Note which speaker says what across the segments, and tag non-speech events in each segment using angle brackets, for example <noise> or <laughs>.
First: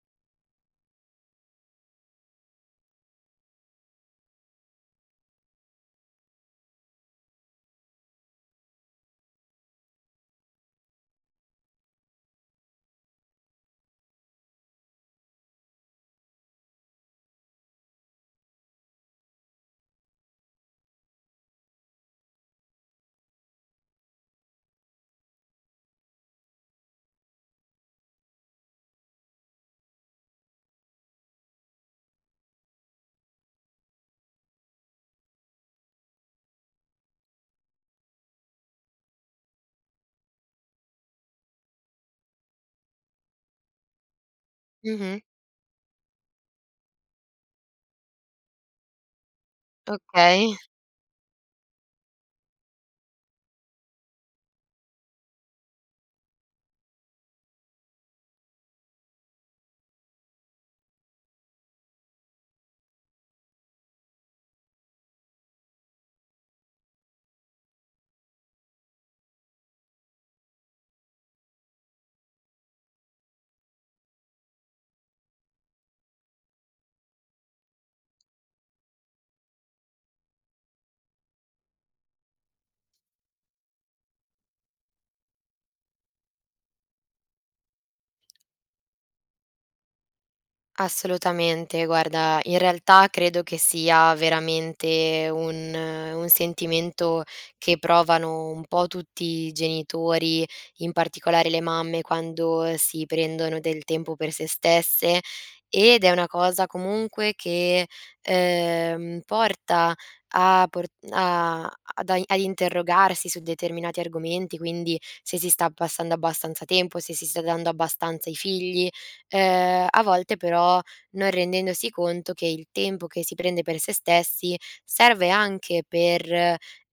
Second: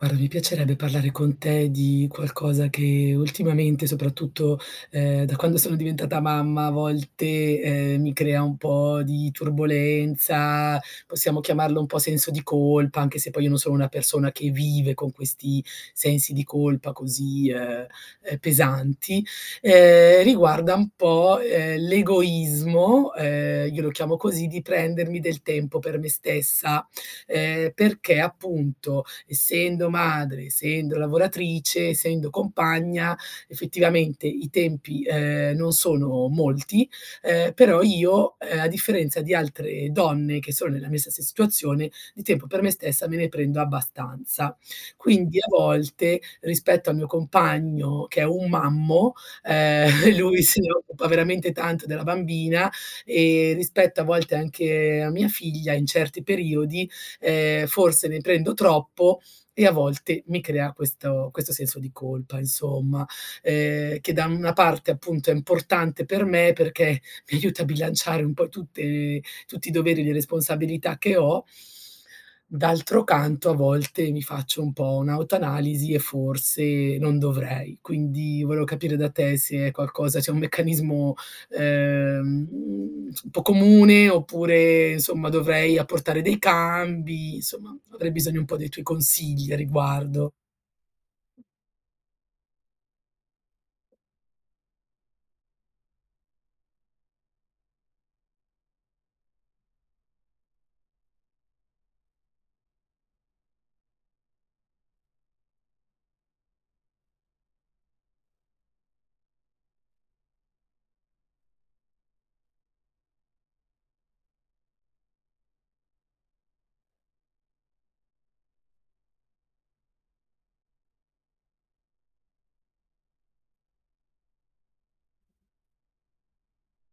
Speaker 1: Guarda mi piacerebbe parlare con te di qualcosa che ultimamente, soprattutto, ehm, da quando sono diventata mamma, a volte, ehm, mi crea un po' di turbolenza, possiamo chiamarlo un po' senso di colpa, anche se poi io non sono una persona che vive con questi sensi di colpa così, ehm ehm, pesanti. Ehm, riguarda un po', ehm, l'egoismo, ehm, io lo chiamo così, di prendermi del tempo per me stessa, ehm, perché appunto, essendo madre, essendo lavoratrice, essendo compagna, effettivamente i tempi, ehm, non sono molti, ehm, però io, ehm, a differenza di altre donne che sono nella mia stessa situazione, di tempo per me stessa me ne prendo abbastanza.
Speaker 2: Mh-mh.
Speaker 1: Quindi a volte, rispetto al mio compagno che è un mammo, ehm, <chuckles> lui
Speaker 2: Okay.
Speaker 1: se ne occupa veramente tanto della bambina, ehm, rispetto a volte anche a mia figlia, in certi periodi, ehm, forse ne prendo troppo e a volte mi crea questo questo senso di colpa, insomma, ehm, che da una parte, appunto, è importante per me perché mi aiuta a bilanciare un po' tutte tutti i doveri di responsabilità che ho d'altro canto a volte mi faccio un po' un'autoanalisi e forse non dovrei. Quindi volevo capire da te se è qualcosa se è un meccanismo, ehm, uhm, <tsk> un po' comune oppure, insomma, dovrei apportare dei cambi, insomma, avrei bisogno un po' dei tuoi consigli a riguardo.
Speaker 2: Assolutamente. Guarda, in realtà credo che sia veramente un un sentimento che provano un po' tutti i genitori, in particolare le mamme, quando si prendono del tempo per se stesse, ed è una cosa comunque che, ehm, porta a por a ad ai a interrogarsi su determinati argomenti, quindi se si sta passando abbastanza tempo, se si sta dando abbastanza ai figli; ehm, a volte però non rendendosi conto che il tempo che si prende per se stessi serve anche per,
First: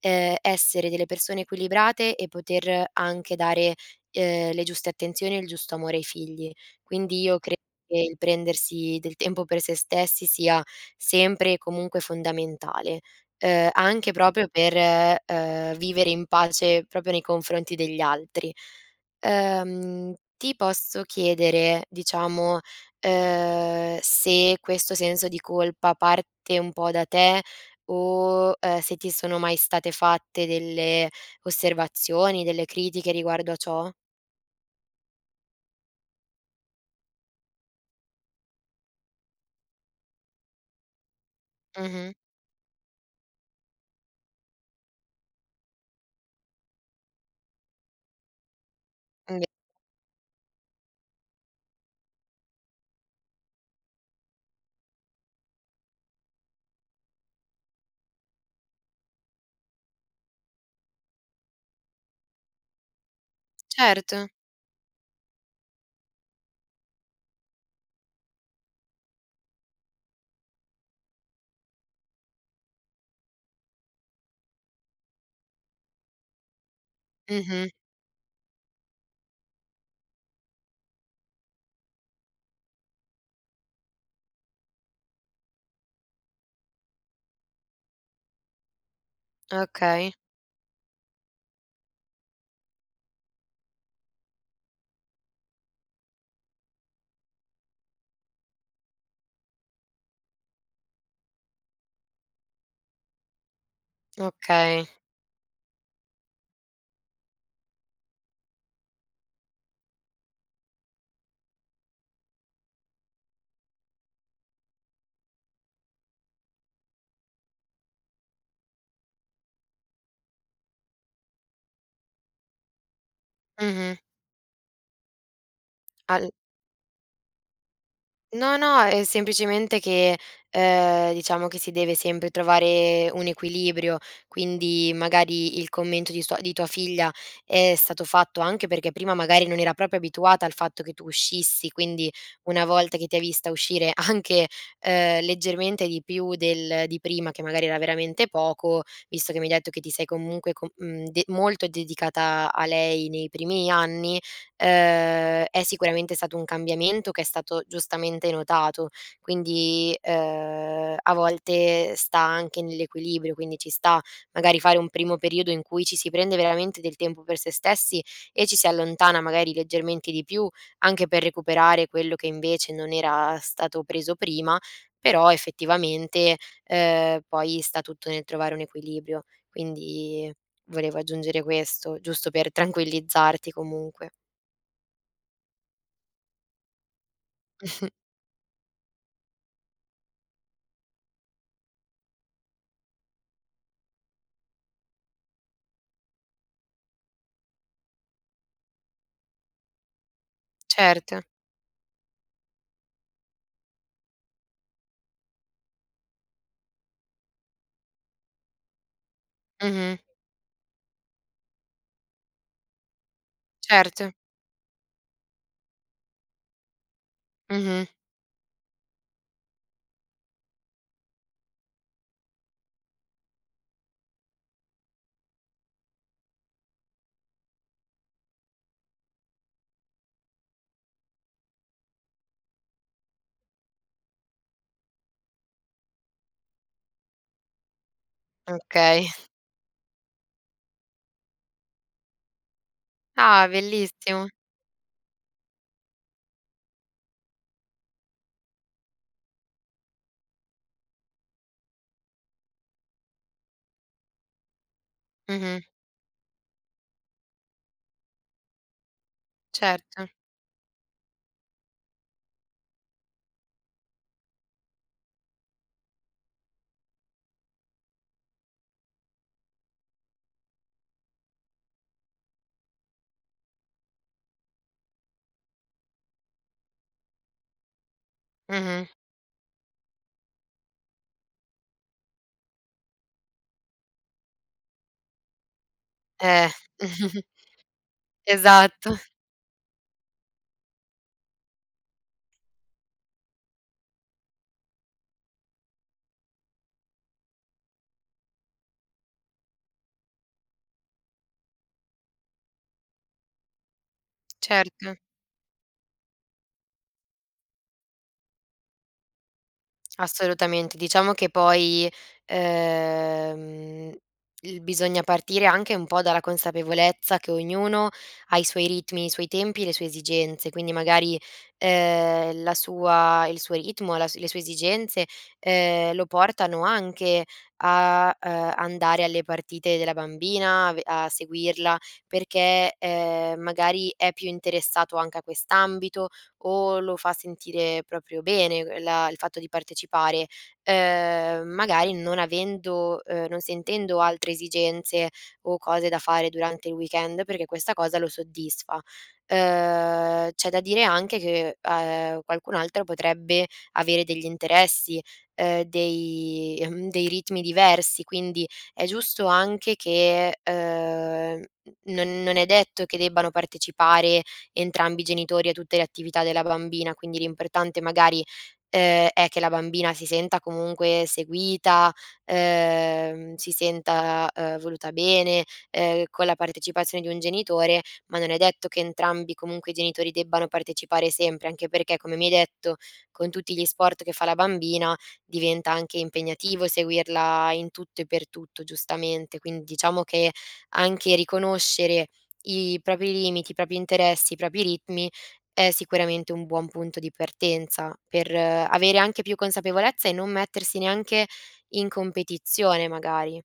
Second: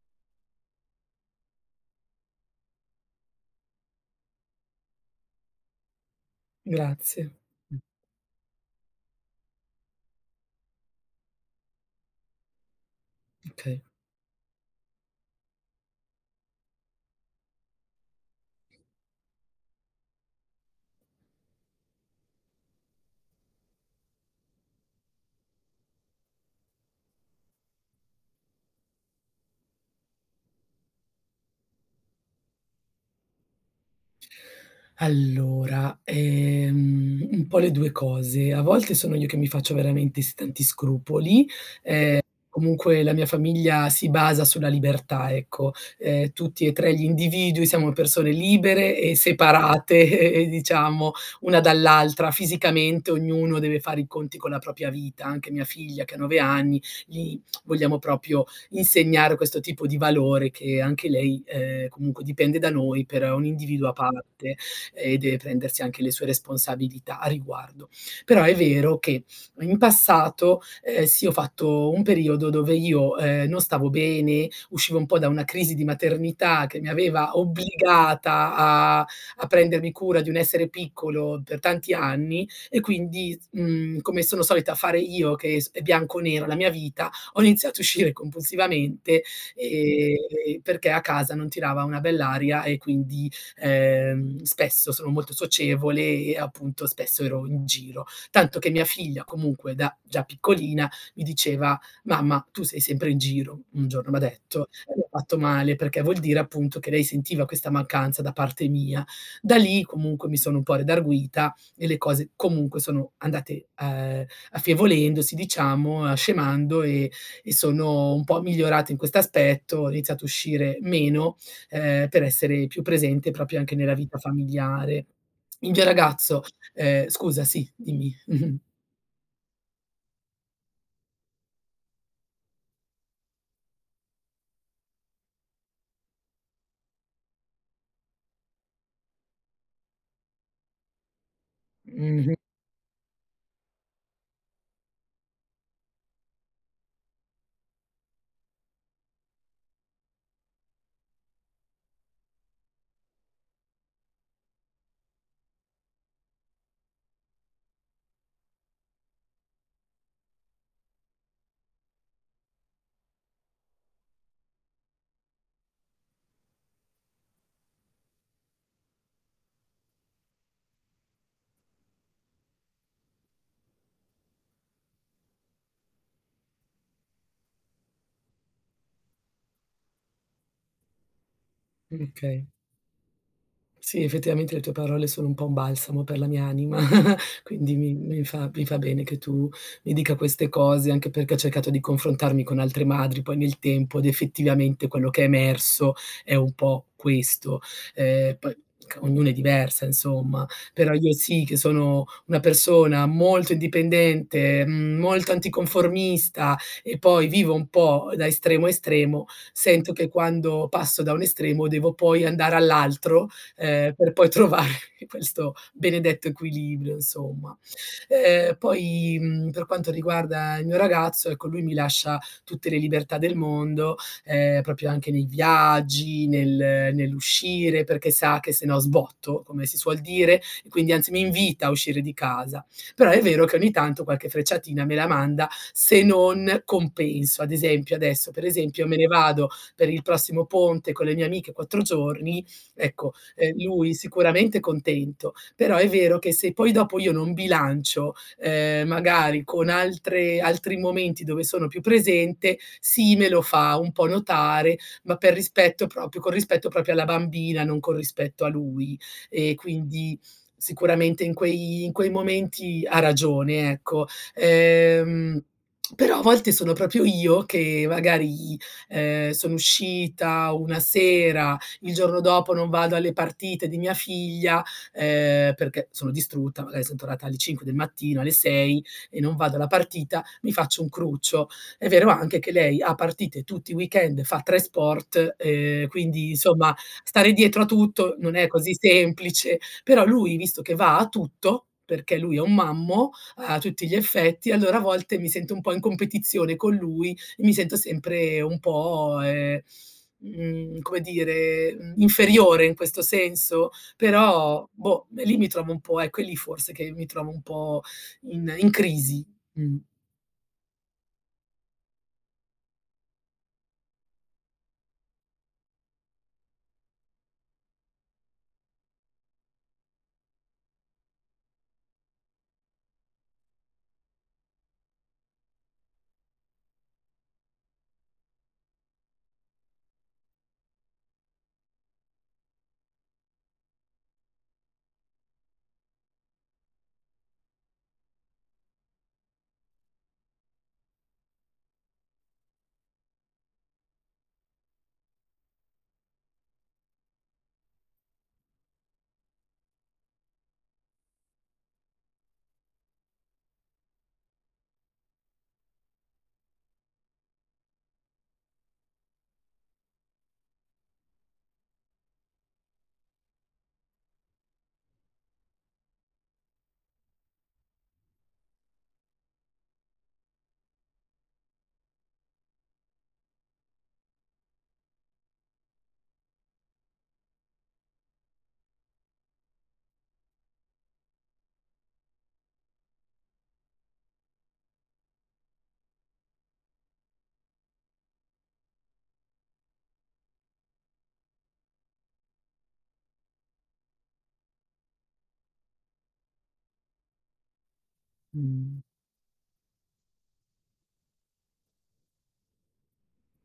Speaker 2: ehm, essere delle persone equilibrate e poter anche dare, ehm, le giuste attenzioni e il giusto amore ai figli. Quindi
Speaker 1: Grazie.
Speaker 2: io credo che il prendersi del tempo per se stessi sia sempre e comunque fondamentale, ehm,
Speaker 1: Okay.
Speaker 2: anche proprio per, ehm, vivere in pace proprio nei confronti degli altri. Ehm, ti posso chiedere, diciamo, ehm, se questo senso di colpa parte un po' da te o, ehm, se ti sono mai state fatte delle osservazioni, delle critiche riguardo a ciò?
Speaker 1: Allora, ehm, un po' le 2 cose: a volte sono io che mi faccio veramente s tanti scrupoli,
Speaker 2: Mh-mh.
Speaker 1: ehm, comunque la mia famiglia si basa sulla libertà, ecco: ehm, tutti e 3 gli individui siamo persone libere e
Speaker 2: Mh, ghe
Speaker 1: separate e e diciamo, una dall'altra fisicamente, ognuno deve fare i conti con la propria vita, anche mia figlia che ha 9 anni, li <smacks lips> vogliamo proprio insegnare questo tipo di valore, che anche lei, ehm, comunque dipende da noi per un individuo a
Speaker 2: Certo.
Speaker 1: parte e deve prendersi anche le sue responsabilità a riguardo. Però è vero che in passato, ehm, sì, ho fatto un periodo dove io, ehm, non stavo bene, uscivo un po' da una crisi di maternità che mi aveva
Speaker 2: Mh-mh.
Speaker 1: obbligata a a prendermi cura di un essere piccolo per tanti anni, e quindi, s mhmm, come sono solita fare io, che è sp è bianco o nero la mia vita, ho iniziato a uscire compulsivamente
Speaker 2: Okay.
Speaker 1: e e e perché a casa non tirava una bella aria e quindi, ehm, spesso sono molto socievole e, appunto, spesso ero in giro; tanto che mia figlia comunque da già piccolina mi diceva: “Mamma, tu sei sempre in giro”, un giorno m'ha detto,
Speaker 2: Okay.
Speaker 1: e mi ha fatto male perché vuol dire, appunto, che lei sentiva questa mancanza da parte mia. Da lì comunque mi sono un po' redarguita e le cose comunque sono andate, ehm, affievolendosi, diciamo, uhm, scemando e e sono un po' migliorata in questo aspetto, ho iniziato a uscire meno, ehm, per essere più presente proprio anche nella
Speaker 2: Mh-mh.
Speaker 1: vita familiare. Il mio
Speaker 2: Al
Speaker 1: ragazzo, ehm scusa, sì, dimmi.
Speaker 2: No,
Speaker 1: Mh-mh.
Speaker 2: no, è semplicemente che, ehm, diciamo che si deve sempre trovare un equilibrio, quindi magari il commento di sua di tua figlia è stato fatto anche perché prima magari non era proprio abituata al fatto che tu uscissi, quindi
Speaker 1: Mh-mh.
Speaker 2: una volta che ti ha vista uscire anche, ehm, leggermente di più del di prima, che magari era veramente poco, visto che mi hai detto che ti sei comunque co mhmm, de molto dedicata a a lei nei primi anni, ehm, è sicuramente stato un cambiamento che è stato giustamente notato. Quindi, ehm, a volte sta anche nell'equilibrio, quindi ci sta magari fare un primo periodo in cui ci si prende veramente del tempo per se stessi e ci si allontana magari leggermente di più, anche per recuperare quello che invece non era stato preso prima; però effettivamente, ehm, poi sta tutto nel trovare un equilibrio. Quindi volevo aggiungere questo,
Speaker 1: Mh,
Speaker 2: giusto
Speaker 1: okay.
Speaker 2: per tranquillizzarti
Speaker 1: Sì,
Speaker 2: comunque.
Speaker 1: effettivamente le tue parole sono un po' un balsamo per la mia anima, <laughs> quindi
Speaker 2: <snorts>
Speaker 1: mi mi fa mi fa bene che tu mi dica queste cose, anche perché ho cercato di confrontarmi con altre madri poi nel tempo ed effettivamente quello che è emerso è un po' questo. Ehm, poi c ognuno è diversa, insomma, però io
Speaker 2: Certo.
Speaker 1: sì che sono una persona molto indipendente, mhmm, molto anticonformista e poi vivo un po' da estremo a estremo, sento
Speaker 2: Mh-mh.
Speaker 1: che quando passo da un estremo devo poi andare all'altro, ehm,
Speaker 2: Certo.
Speaker 1: per poi trovare questo benedetto equilibrio, insomma.
Speaker 2: Mh-mh.
Speaker 1: Ehm, poi, mhmm, per quanto riguarda il mio ragazzo, ecco, lui mi lascia tutte le libertà del mondo, ehm, proprio anche nei viaggi, nel nell'uscire, perché sa che se no sbotto, come si suol dire, e quindi anzi mi invita a uscire di casa. Però è vero che ogni tanto qualche frecciatina me la manda se non compenso. Ad esempio, adesso per esempio, me ne
Speaker 2: Okay.
Speaker 1: vado per il prossimo ponte con le mie amiche 4 giorni, ecco,
Speaker 2: Ah
Speaker 1: ehm, lui
Speaker 2: bellissimo.
Speaker 1: sicuramente contento, però è vero che se poi dopo io non bilancio, ehm, magari con altre altri momenti dove sono più presente, sì, me lo fa un po' notare, ma per
Speaker 2: Mh-mh.
Speaker 1: rispetto proprio con rispetto proprio alla bambina, non con rispetto a lui. E
Speaker 2: Certo.
Speaker 1: quindi sicuramente in quei in quei momenti ha ragione, ecco. Ehm, <smacks lips> però a volte sono proprio io che magari, ehm, sono uscita una sera, il giorno dopo non vado alle partite di mia figlia, ehm, perché sono distrutta, magari son tornata alle 5 del mattino, alle
Speaker 2: Mh
Speaker 1: 6
Speaker 2: mh.
Speaker 1: e non vado alla partita, mi faccio un cruccio. È vero anche che lei ha partite tutti i weekend, fa 3 sport, ehm, quindi,
Speaker 2: Eh.
Speaker 1: insomma,
Speaker 2: <chuckles>
Speaker 1: stare dietro a tutto non è così
Speaker 2: Esatto.
Speaker 1: semplice. Però lui visto che va a tutto, perché lui è un mammo, a tutti gli effetti, allora a volte mi sento un po' in competizione con lui e mi sento sempre un po', ehm, mhmm, come dire, mhmm, inferiore in questo senso; però
Speaker 2: Certo.
Speaker 1: boh, e lì mi trovo un po' ecco, è lì forse che mi trovo un po' in in crisi, mh.
Speaker 2: Assolutamente. Diciamo che poi, ehm, l bisogna partire anche un po' dalla consapevolezza che ognuno ha i suoi ritmi, i suoi tempi e le sue esigenze. Quindi magari, ehm, la sua il suo ritmo, la le sue esigenze, ehm, lo portano anche a, ehm, andare alle partite della bambina, a ve a seguirla, perché, ehm, magari è più interessato anche a quest'ambito o lo fa sentire proprio bene l la il fatto di partecipare, ehm, magari non avendo, ehm non sentendo altre esigenze o cose da fare durante il weekend, perché questa cosa lo soddisfa. Ehm, c'è da dire anche che, ehm, qualcun altro potrebbe avere degli interessi, ehm, dei mhmm, dei ritmi diversi, quindi è giusto anche che, ehm, mhmm, non non è detto che debbano partecipare entrambi i genitori a tutte le attività della bambina, quindi l'importante, magari, ehm, è che la bambina si senta comunque seguita, ehm, si senta, ehm, voluta bene, ehm, con la partecipazione di un genitore, ma non è detto che entrambi comunque i genitori debbano partecipare sempre, anche perché, come mi hai detto, con tutti gli sport che fa la bambina diventa anche impegnativo seguirla in tutto e per tutto, giustamente. Quindi diciamo che anche riconoscere i propri limiti, i propri interessi, i propri ritmi è sicuramente un buon punto di partenza per
Speaker 1: Mh.
Speaker 2: avere anche più consapevolezza e non mettersi neanche in competizione, magari.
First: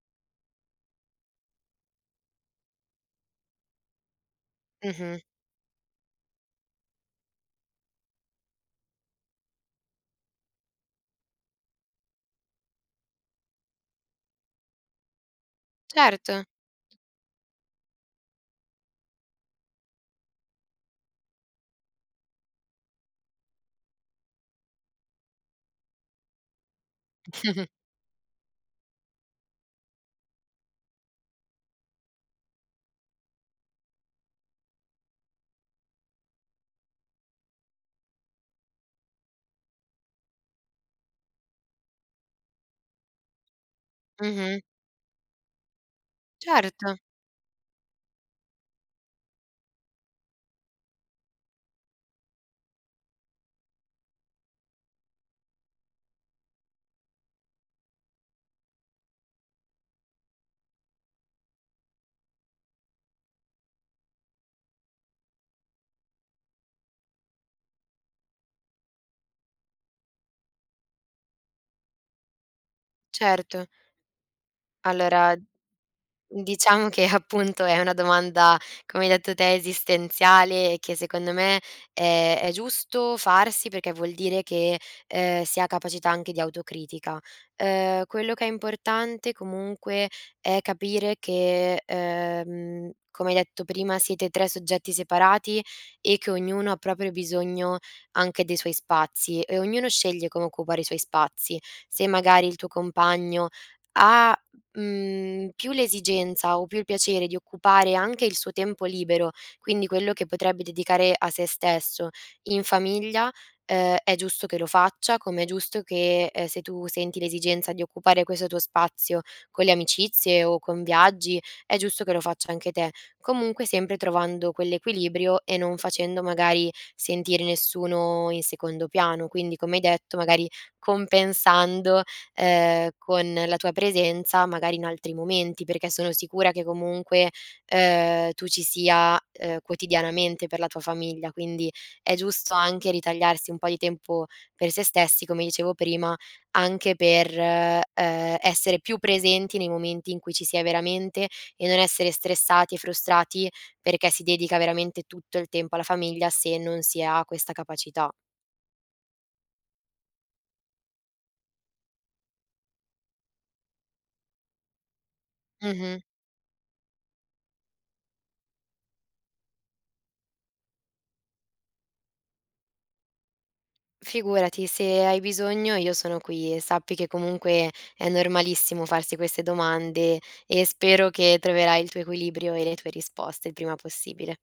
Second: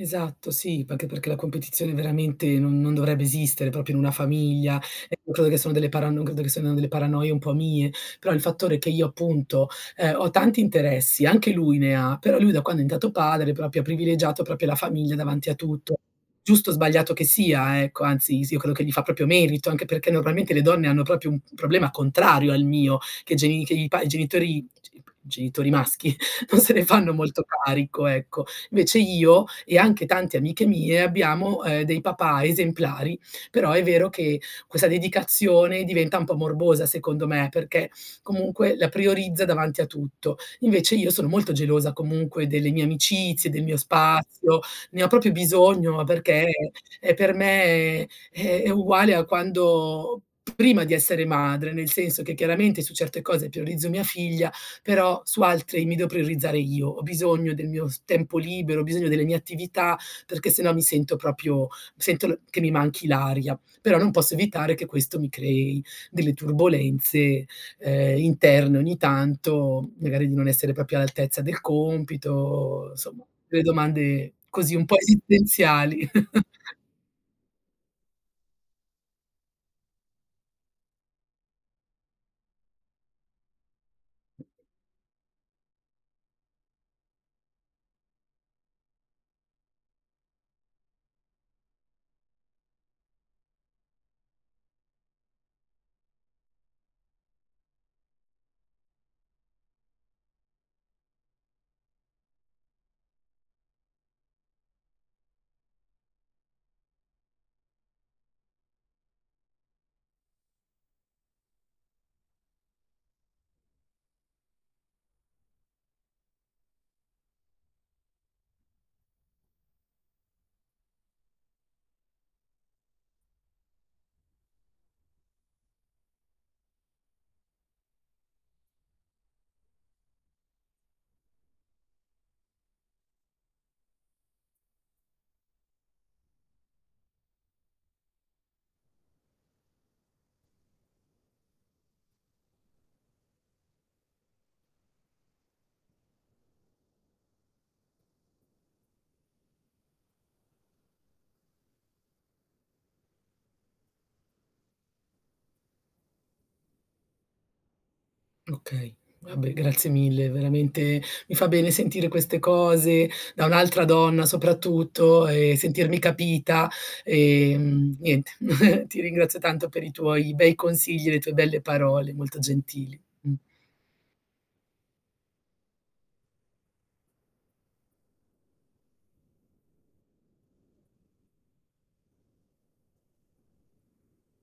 Speaker 1: Esatto, sì. Perché- perché la competizione veramente non non dovrebbe esistere proprio in una famiglia
Speaker 2: Mh-mh.
Speaker 1: e credo che sono delle parano credo che sono delle paranoie un po' mie. Però il fattore che io, appunto, ehm, ho tanti interessi, anche lui ne ha, però lui da quando è diventato padre ha proprio privilegiato proprio la famiglia davanti a tutto,
Speaker 2: Certo.
Speaker 1: giusto o sbagliato che sia, ecco, anzi, sì, io credo che gli fa proprio merito, anche perché normalmente le donne hanno proprio un problema contrario al mio: che geni che i pa i genitori g p genitori maschi non se ne fanno molto
Speaker 2: <chuckles>
Speaker 1: carico, ecco. Invece io e anche tante amiche mie abbiamo, ehm, dei papà esemplari; però è vero che questa dedicazione diventa un po' morbosa secondo me, perché <sniffs> comunque la priorizza davanti a tutto. Invece io sono molto gelosa comunque delle mie amicizie, del mio
Speaker 2: Mh-mh.
Speaker 1: spazio, ne ho proprio bisogno, ma perché è
Speaker 2: Certo.
Speaker 1: è per me è è uguale a quando p prima di essere madre, nel senso che chiaramente su certe cose priorizzo mia figlia, però su altre mi devo priorizzare io. Ho bisogno del mio s tempo libero, ho bisogno delle mie attività, perché se no mi sento proprio mi sento l che mi manchi l'aria. Però non posso evitare che questo mi crei delle turbolenze, ehm, interne ogni tanto, magari di non essere proprio all'altezza del compito, somma, delle
Speaker 2: Certo.
Speaker 1: domande così un po'
Speaker 2: Allora mhmm,
Speaker 1: esistenziali <chuckles>
Speaker 2: diciamo che appunto è una domanda, come hai detto te, esistenziale e che secondo me è è giusto farsi perché vuol dire che, ehm, si ha capacità anche di autocritica. Ehm, quello che è importante, comunque, è capire che, ehm, come hai detto prima, siete 3 soggetti separati e che ognuno ha proprio bisogno anche dei suoi spazi e ognuno sceglie come occupare i suoi spazi. Se magari il tuo compagno ha, mhmm, più l'esigenza o più il piacere di occupare anche il suo tempo libero, quindi quello che potrebbe dedicare a se stesso, in famiglia, ehm, è giusto che lo faccia, come è giusto che, ehm, se tu senti l'esigenza di occupare questo tuo spazio con le amicizie o con viaggi, è giusto che lo faccia anche te. Comunque sempre trovando quell'equilibrio e non facendo magari sentire nessuno in secondo piano. Quindi, come hai detto, magari compensando, ehm, con la tua presenza magari in altri momenti, perché sono sicura che comunque, ehm, tu ci sia, ehm, quotidianamente per la tua famiglia, quindi è giusto anche ritagliarsi un po' di tempo per se stessi, come dicevo prima, anche per, ehm, essere più presenti nei momenti in cui ci sia veramente e non essere stressati e frustrati perché si dedica veramente tutto il tempo alla famiglia, se non si ha questa capacità.
Speaker 1: Okay. Vabbè grazie mille, veramente mi fa bene sentire queste cose da un'altra donna soprattutto e
Speaker 2: Mh-mh.
Speaker 1: sentirmi capita, ehm, niente, <giggles> ti ringrazio tanto per i tuoi bei consigli e le tue belle parole, molto gentili, mh.
Speaker 2: Figurati, se hai bisogno io sono qui e sappi che comunque è normalissimo farsi queste domande e spero che troverai il tuo equilibrio e le tue risposte il prima possibile.